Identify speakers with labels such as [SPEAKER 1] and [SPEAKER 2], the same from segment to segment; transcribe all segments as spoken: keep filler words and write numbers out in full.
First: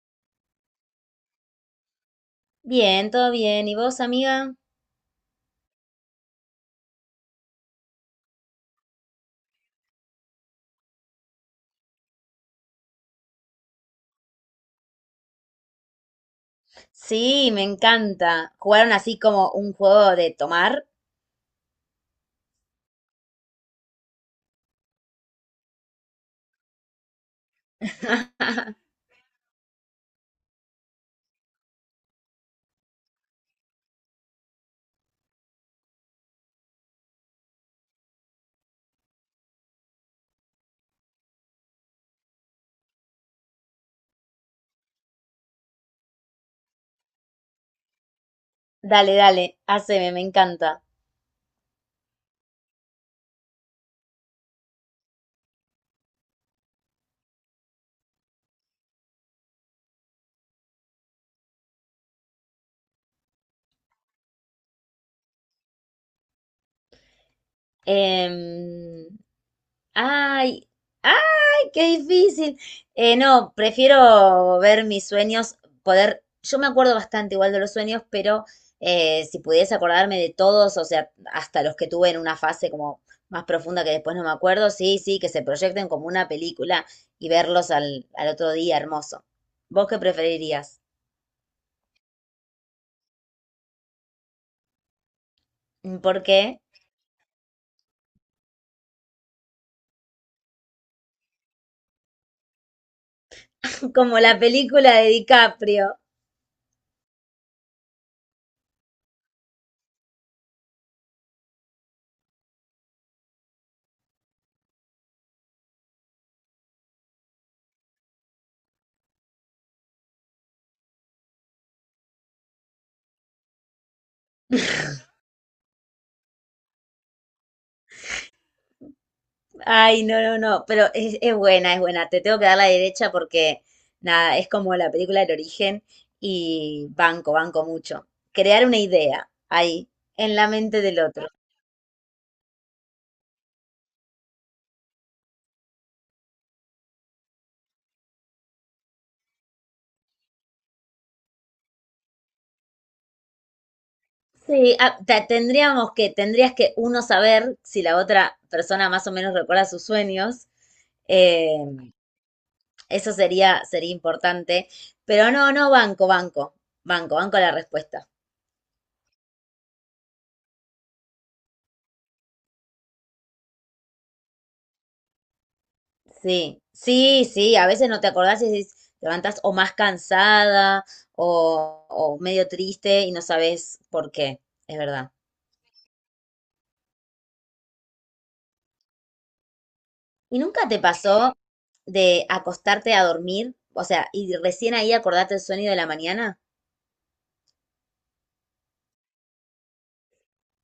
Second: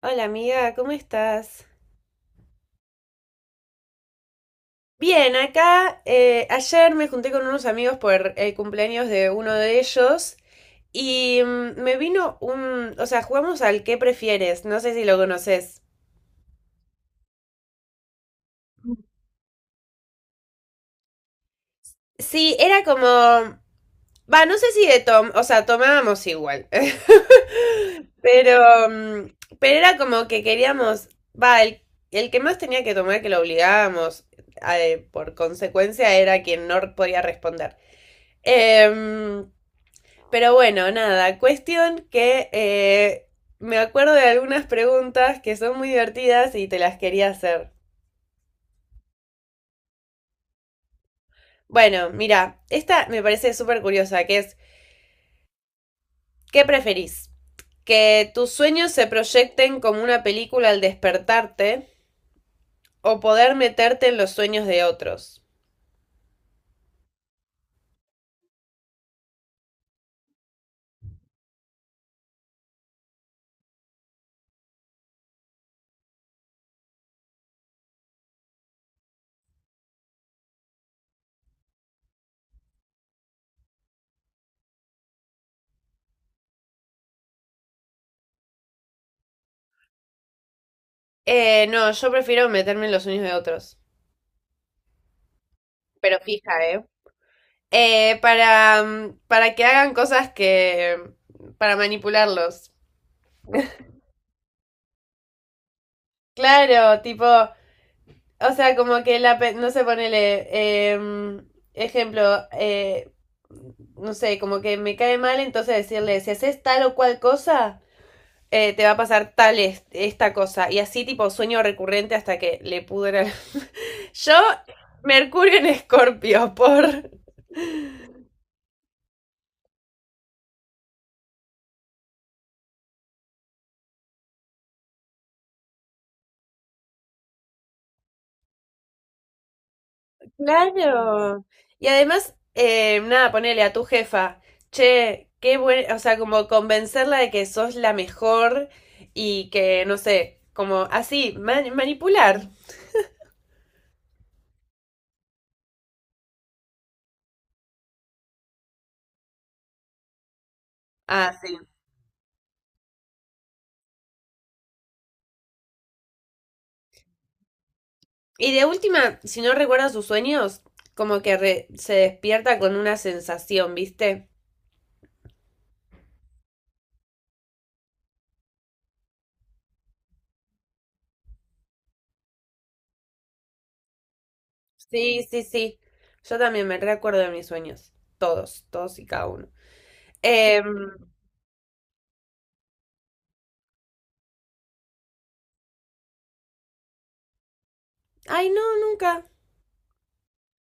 [SPEAKER 1] Hola amiga, ¿cómo estás?
[SPEAKER 2] Bien, todo bien. ¿Y vos, amiga?
[SPEAKER 1] Bien, acá, eh, ayer me junté con unos amigos por el cumpleaños de uno de ellos y mm, me vino un, o sea, jugamos al ¿qué prefieres? No sé si lo conoces.
[SPEAKER 2] Sí, me encanta. ¿Jugaron así como un juego de tomar?
[SPEAKER 1] Sí, era como, va, no sé si de tom, o sea, tomábamos igual, pero, mm, pero era como que queríamos, va, el, el que más tenía que tomar, que lo obligábamos, eh, por consecuencia era quien no podía responder. Em, Pero bueno, nada, cuestión que eh, me acuerdo de algunas preguntas que son muy divertidas y te las quería hacer.
[SPEAKER 2] Dale, dale, haceme, me encanta.
[SPEAKER 1] Bueno, mira, esta me parece súper curiosa, que es, ¿qué preferís? ¿Que tus sueños se proyecten como una película al despertarte o poder meterte en los sueños de otros?
[SPEAKER 2] Em, Ay, ay, qué difícil. Eh, no, prefiero ver mis sueños, poder, yo me acuerdo bastante igual de los sueños, pero eh, si pudiese acordarme de todos, o sea, hasta los que tuve en una fase como más profunda que después no me acuerdo, sí, sí, que se proyecten como una película y verlos al, al otro día, hermoso. ¿Vos qué preferirías?
[SPEAKER 1] Eh, no, yo prefiero meterme en los sueños de otros. Pero
[SPEAKER 2] ¿Por
[SPEAKER 1] fija,
[SPEAKER 2] qué?
[SPEAKER 1] ¿eh? eh, para, mm, para que hagan cosas que, para manipularlos.
[SPEAKER 2] Como la película de DiCaprio.
[SPEAKER 1] Claro, tipo, o sea, como que la, pe- no sé, ponele, em, ejemplo, eh, no sé, como que me cae mal, entonces decirle, si haces tal o cual cosa, eh, te va a pasar tal es- esta cosa. Y así tipo sueño recurrente hasta que le pudra. Yo, Mercurio en Escorpio. por...
[SPEAKER 2] Ay, no, no, no, pero es, es buena, es buena. Te tengo que dar la derecha porque, nada, es como la película del origen y banco, banco mucho. Crear una idea ahí, en la mente del otro.
[SPEAKER 1] Claro. Y además, eh, nada, ponele a tu jefa, che, qué buen, o sea, como convencerla de que sos la mejor y que, no sé, como así, man- manipular.
[SPEAKER 2] Sí, ah, ta- tendríamos que, tendrías que uno saber si la otra persona más o menos recuerda sus sueños.
[SPEAKER 1] Ah,
[SPEAKER 2] eh,
[SPEAKER 1] sí.
[SPEAKER 2] Eso sería, sería importante. Pero no, no, banco, banco, banco, banco la respuesta.
[SPEAKER 1] Y de última, si no recuerda sus sueños, como que re- se despierta con una sensación, ¿viste?
[SPEAKER 2] Sí, sí, sí, a veces no te acordás y decís, te levantás o más cansada o, o medio triste y no sabes por qué, es verdad.
[SPEAKER 1] Sí, sí, sí. Yo también me recuerdo de mis sueños. Todos, todos y cada uno.
[SPEAKER 2] ¿Y
[SPEAKER 1] Em,
[SPEAKER 2] nunca te pasó de acostarte a dormir? O sea, y recién ahí acordarte el sueño de la mañana.
[SPEAKER 1] Ay, no, nunca.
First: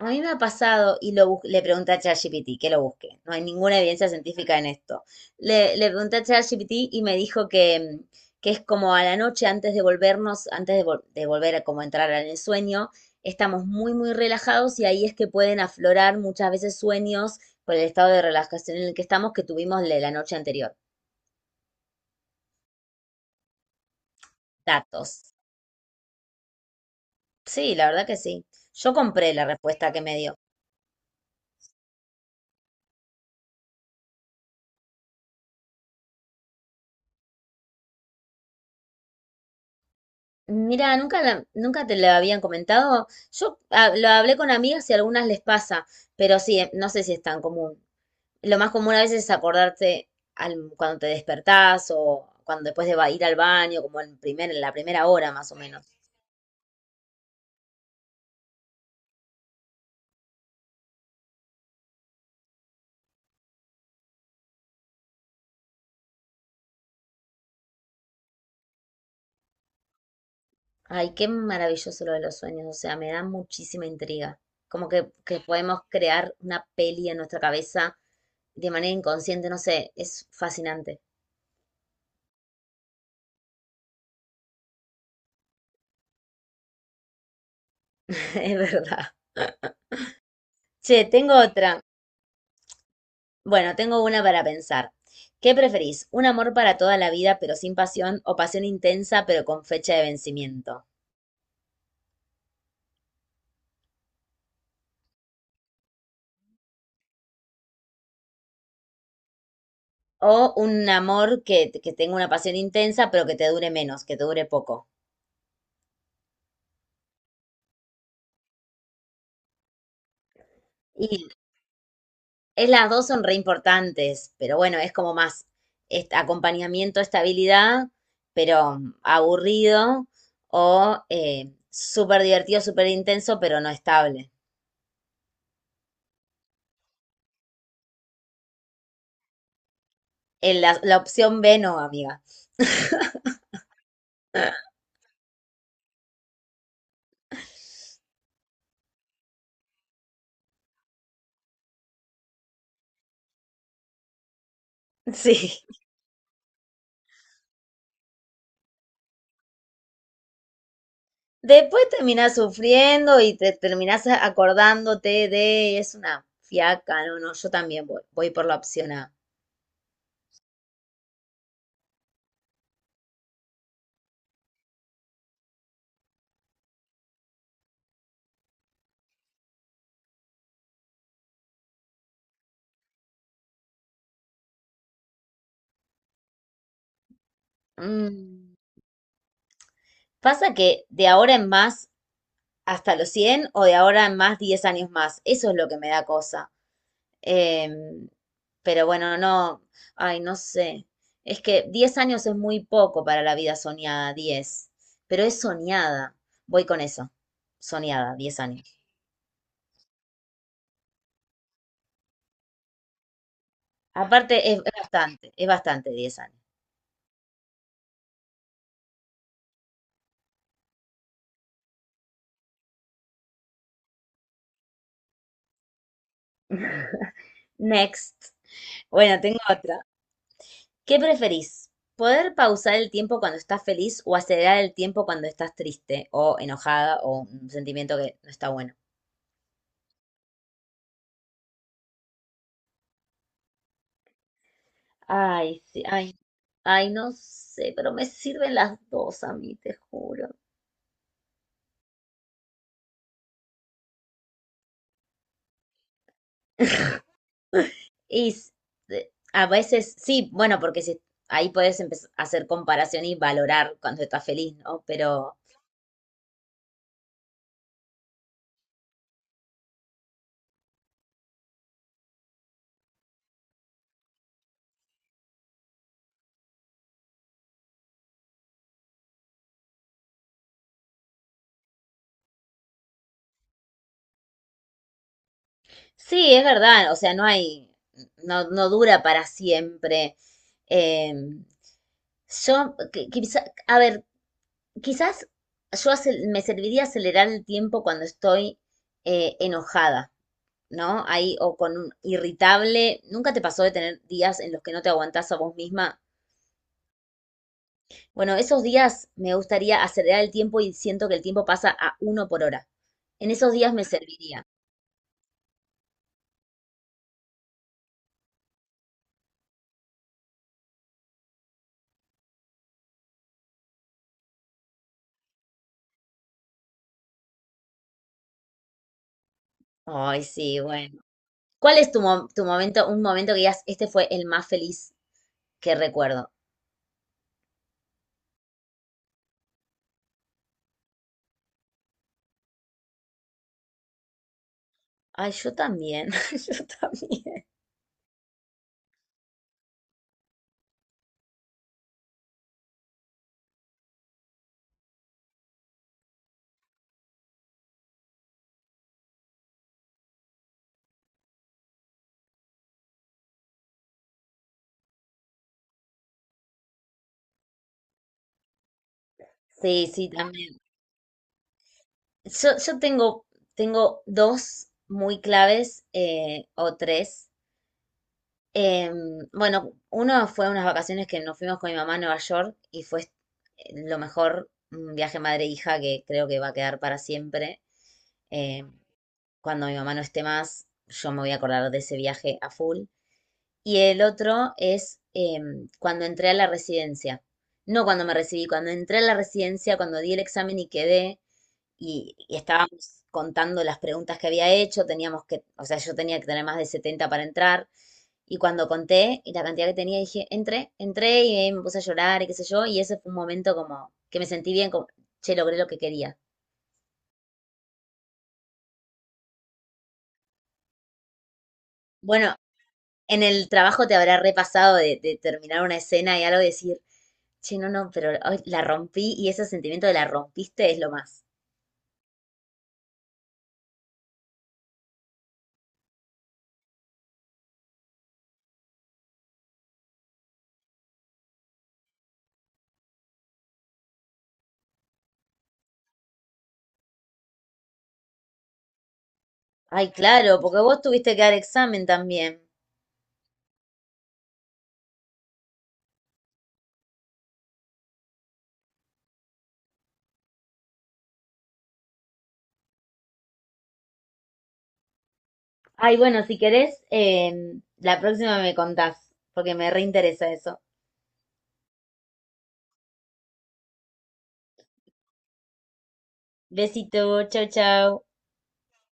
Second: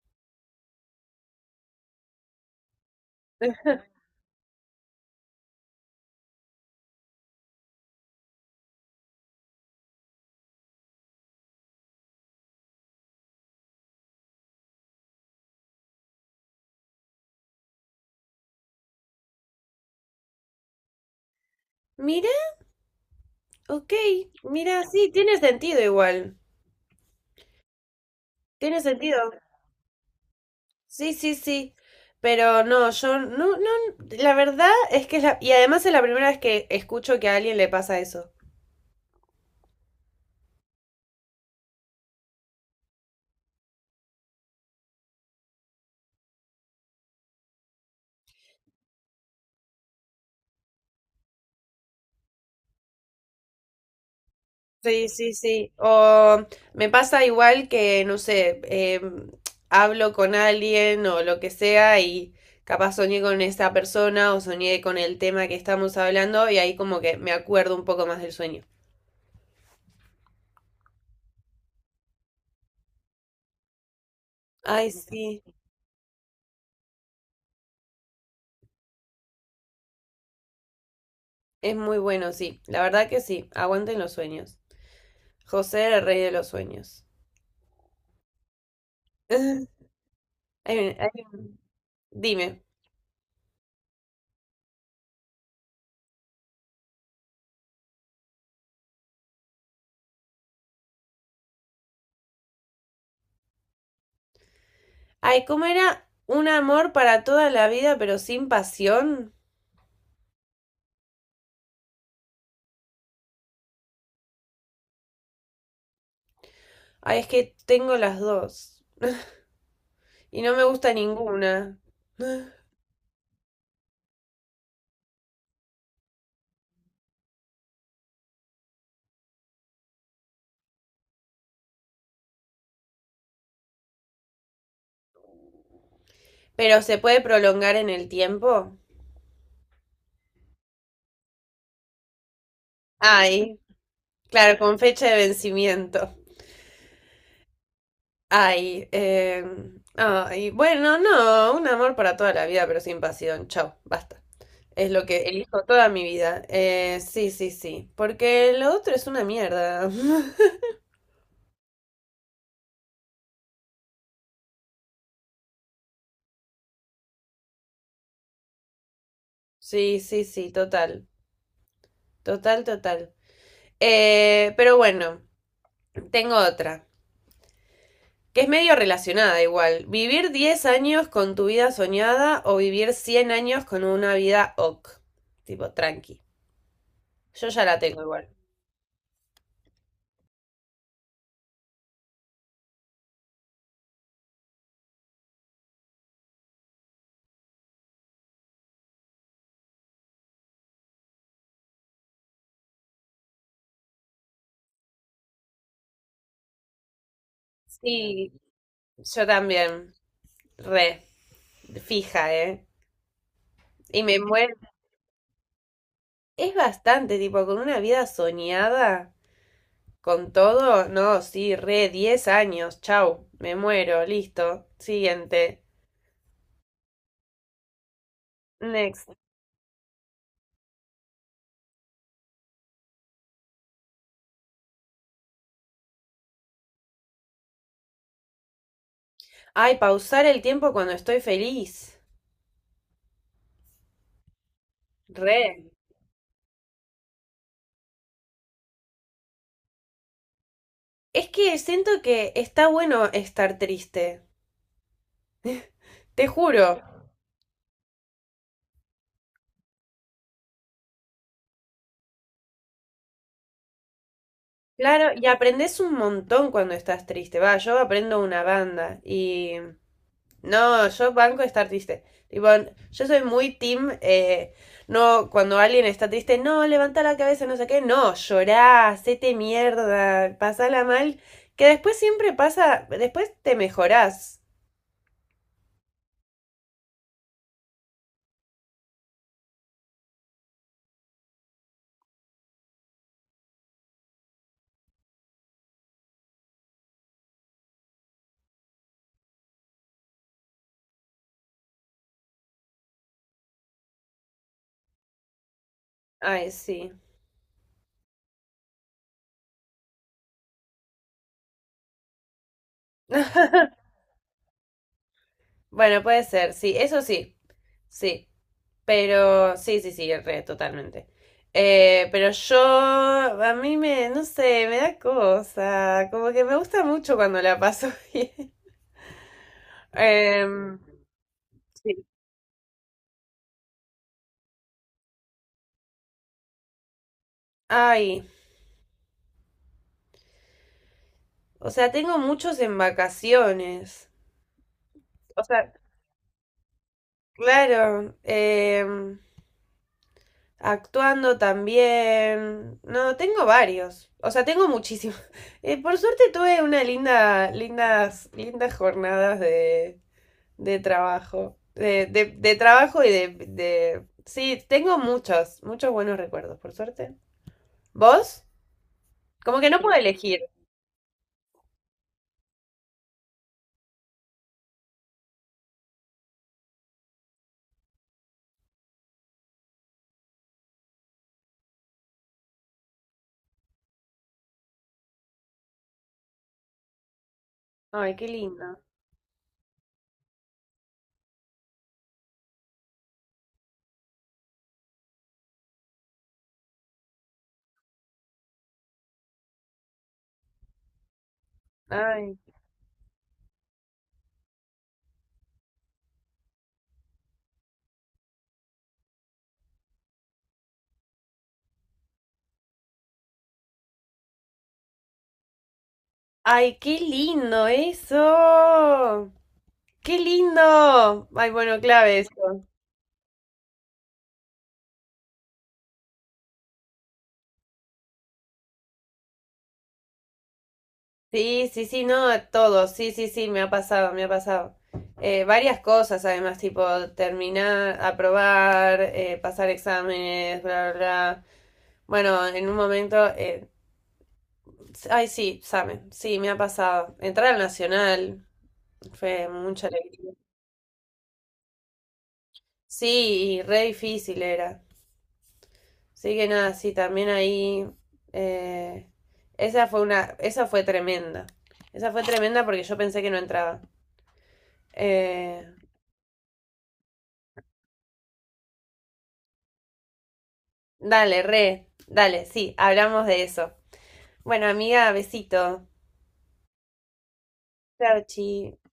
[SPEAKER 2] A mí me ha pasado, y lo bus- le pregunté a ChatGPT que lo busque. No hay ninguna evidencia científica en esto. Le, le pregunté a ChatGPT y me dijo que, mm, que es como a la noche antes de volvernos, antes de, vol- de volver a como entrar en el sueño, estamos muy, muy relajados y ahí es que pueden aflorar muchas veces sueños por el estado de relajación en el que estamos que tuvimos la la noche anterior.
[SPEAKER 1] Mira, ok. Mira, sí,
[SPEAKER 2] Datos.
[SPEAKER 1] tiene sentido igual.
[SPEAKER 2] Sí, la verdad que sí.
[SPEAKER 1] Tiene
[SPEAKER 2] Yo
[SPEAKER 1] sentido.
[SPEAKER 2] compré la respuesta que me dio.
[SPEAKER 1] Sí, sí, sí. Pero no, yo no, no, la verdad es que es la, y además es la primera vez que escucho que a alguien le pasa eso.
[SPEAKER 2] Mira, nunca, la- nunca te lo habían comentado. Yo ah, lo hablé con amigas y a algunas les pasa, pero sí, eh, no sé si es tan común. Lo más común a veces es acordarte al- cuando te despertás o cuando después de ba- ir al baño, como en primer, en la primera
[SPEAKER 1] Sí,
[SPEAKER 2] hora
[SPEAKER 1] sí,
[SPEAKER 2] más o
[SPEAKER 1] sí.
[SPEAKER 2] menos.
[SPEAKER 1] O me pasa igual que, no sé, em, hablo con alguien o lo que sea y capaz soñé con esa persona o soñé con el tema que estamos hablando y ahí como que me acuerdo un poco más del sueño.
[SPEAKER 2] Ay, qué maravilloso lo de los sueños, o sea, me da muchísima intriga.
[SPEAKER 1] Ay,
[SPEAKER 2] Como que, que
[SPEAKER 1] sí,
[SPEAKER 2] podemos crear una peli en nuestra cabeza de manera inconsciente, no sé, es fascinante,
[SPEAKER 1] es muy bueno, sí. La verdad que sí, aguanten los sueños. José, el rey de los sueños.
[SPEAKER 2] es verdad.
[SPEAKER 1] Hay un-
[SPEAKER 2] Che,
[SPEAKER 1] hay
[SPEAKER 2] tengo
[SPEAKER 1] un-
[SPEAKER 2] otra.
[SPEAKER 1] Dime.
[SPEAKER 2] Bueno, tengo una para pensar. ¿Qué preferís? ¿Un amor para toda la vida pero sin pasión o pasión intensa pero con fecha de vencimiento?
[SPEAKER 1] Ay, ¿cómo era un amor para toda la vida pero sin pasión?
[SPEAKER 2] ¿O un amor que, que tenga una pasión intensa pero que te dure menos, que te dure poco?
[SPEAKER 1] Ay, es que tengo las dos y no me gusta
[SPEAKER 2] Y
[SPEAKER 1] ninguna.
[SPEAKER 2] es, las dos son re importantes, pero bueno, es como más est- acompañamiento, estabilidad, pero aburrido o eh, súper divertido, súper intenso pero no estable.
[SPEAKER 1] Pero se puede prolongar en el tiempo.
[SPEAKER 2] En la la opción B no, amiga.
[SPEAKER 1] Ay, claro, con fecha de vencimiento. Ay, eh, ay, bueno, no, un amor para toda la vida pero sin pasión. Chao, basta. Es lo que
[SPEAKER 2] Sí.
[SPEAKER 1] elijo toda mi vida. Eh, sí, sí, sí. Porque lo otro es una mierda.
[SPEAKER 2] Después terminás sufriendo y te terminás acordándote de, es una fiaca, no, no, yo también voy, voy por la opción A.
[SPEAKER 1] Sí, sí, sí, total. Total, total. Eh, pero bueno, tengo otra, que es medio relacionada igual. ¿Vivir diez años con tu vida soñada o vivir cien años con una vida ok? Tipo, tranqui. Yo ya la tengo igual.
[SPEAKER 2] Mm. Pasa que de ahora en más hasta los cien o de ahora en más diez años más, eso es lo que me da cosa. Em, pero bueno, no, ay, no sé. Es que diez años es muy poco para la vida soñada, diez pero es soñada. Voy con eso, soñada,
[SPEAKER 1] Sí,
[SPEAKER 2] diez años.
[SPEAKER 1] yo también. Re. Fija, ¿eh? Y me
[SPEAKER 2] Aparte,
[SPEAKER 1] muero.
[SPEAKER 2] es, es bastante, es bastante diez años.
[SPEAKER 1] Es bastante, tipo, con una vida soñada, con todo. No, sí, re, diez años. Chau, me muero, listo. Siguiente.
[SPEAKER 2] Next.
[SPEAKER 1] Next.
[SPEAKER 2] Bueno, tengo otra. ¿Qué preferís? ¿Poder pausar el tiempo cuando estás feliz o acelerar el tiempo cuando estás triste o enojada o un sentimiento que no está bueno?
[SPEAKER 1] Ay, pausar el tiempo cuando estoy feliz.
[SPEAKER 2] Ay,
[SPEAKER 1] Re.
[SPEAKER 2] sí, ay, ay, no sé, pero me sirven las dos a mí, te juro.
[SPEAKER 1] Es que siento que está bueno estar triste. Te juro.
[SPEAKER 2] Y s- de- a veces sí, bueno, porque si, ahí puedes empezar a hacer comparación y valorar cuando estás feliz, ¿no?
[SPEAKER 1] Claro, y
[SPEAKER 2] Pero
[SPEAKER 1] aprendes un montón cuando estás triste. Va, yo aprendo una banda y... No, yo banco estar triste. Tipo, yo soy muy team, eh, no, cuando alguien está triste, no, levanta la cabeza, no sé qué, no, llorá, hacete mierda, pasala mal, que después siempre pasa, después te mejorás.
[SPEAKER 2] sí, es verdad, o sea, no hay, no, no dura para siempre. Em, Yo, qui- quizá- a ver, quizás yo acel- me serviría acelerar el tiempo cuando estoy eh, enojada, ¿no? Ahí, o con un irritable. ¿Nunca te pasó de tener días en los que no te aguantás a vos misma?
[SPEAKER 1] Ay, sí.
[SPEAKER 2] Bueno, esos días me gustaría acelerar el tiempo y siento que el tiempo pasa a uno por hora. En esos días me serviría.
[SPEAKER 1] Bueno, puede ser, sí, eso sí, sí, pero sí, sí, sí, re, totalmente. Eh, pero yo, a mí me, no sé, me da cosa, como que me gusta mucho cuando la paso bien.
[SPEAKER 2] Ay, sí,
[SPEAKER 1] Em,
[SPEAKER 2] bueno. ¿Cuál es tu,
[SPEAKER 1] Sí.
[SPEAKER 2] mo- tu momento, un momento que digas, este fue el más feliz que recuerdo?
[SPEAKER 1] Ay, o sea, tengo muchos en vacaciones.
[SPEAKER 2] Ay,
[SPEAKER 1] O
[SPEAKER 2] yo
[SPEAKER 1] sea,
[SPEAKER 2] también, yo también.
[SPEAKER 1] claro, em, actuando también. No, tengo varios. O sea, tengo muchísimos. Eh, por suerte tuve una linda, lindas, lindas jornadas de, de trabajo. De, de, de trabajo y de, de. Sí, tengo muchos, muchos buenos recuerdos, por suerte. ¿Vos? Como que no
[SPEAKER 2] Sí,
[SPEAKER 1] puedo
[SPEAKER 2] sí,
[SPEAKER 1] elegir.
[SPEAKER 2] Yo, yo tengo, tengo dos muy claves eh, o tres. Eh, bueno, uno fue unas vacaciones que nos fuimos con mi mamá a Nueva York y fue eh, lo mejor, un viaje madre-hija que creo que va a quedar para siempre.
[SPEAKER 1] Ay, qué
[SPEAKER 2] Eh,
[SPEAKER 1] lindo.
[SPEAKER 2] Cuando mi mamá no esté más, yo me voy a acordar de ese viaje a full. Y el otro es em, cuando entré a la residencia. No cuando me recibí, cuando entré a la residencia, cuando di el examen y quedé, y,
[SPEAKER 1] Ay.
[SPEAKER 2] y estábamos contando las preguntas que había hecho, teníamos que, o sea, yo tenía que tener más de setenta para entrar, y cuando conté y la cantidad que tenía, dije, entré, entré y me puse a llorar y qué sé yo, y ese fue un momento como que me sentí bien, como, che, logré lo que quería.
[SPEAKER 1] Ay, qué lindo eso. Qué lindo. Ay, bueno, clave
[SPEAKER 2] Bueno,
[SPEAKER 1] eso.
[SPEAKER 2] en el trabajo te habrá repasado de, de terminar una escena y algo y decir, che, no, no, pero ay, la rompí y ese sentimiento de la rompiste es lo más.
[SPEAKER 1] Sí, sí, sí, no, a todos, sí, sí, sí, me ha pasado, me ha pasado. Eh, varias cosas además, tipo terminar, aprobar, eh, pasar exámenes, bla, bla, bla. Bueno, en un momento, eh, ay, sí, examen, sí, me ha pasado. Entrar al Nacional fue mucha
[SPEAKER 2] Ay,
[SPEAKER 1] alegría.
[SPEAKER 2] claro, porque vos tuviste que dar examen también.
[SPEAKER 1] Sí, y re difícil era. Así que nada, sí, también ahí, eh, esa fue una, esa fue tremenda. Esa fue tremenda porque yo pensé que no entraba. Eh,
[SPEAKER 2] Ay, bueno, si querés, em, la próxima me contás, porque me reinteresa eso.
[SPEAKER 1] Dale, re, dale, sí, hablamos de eso. Bueno, amiga, besito.
[SPEAKER 2] Besito, chao, chao.
[SPEAKER 1] Chao, chi.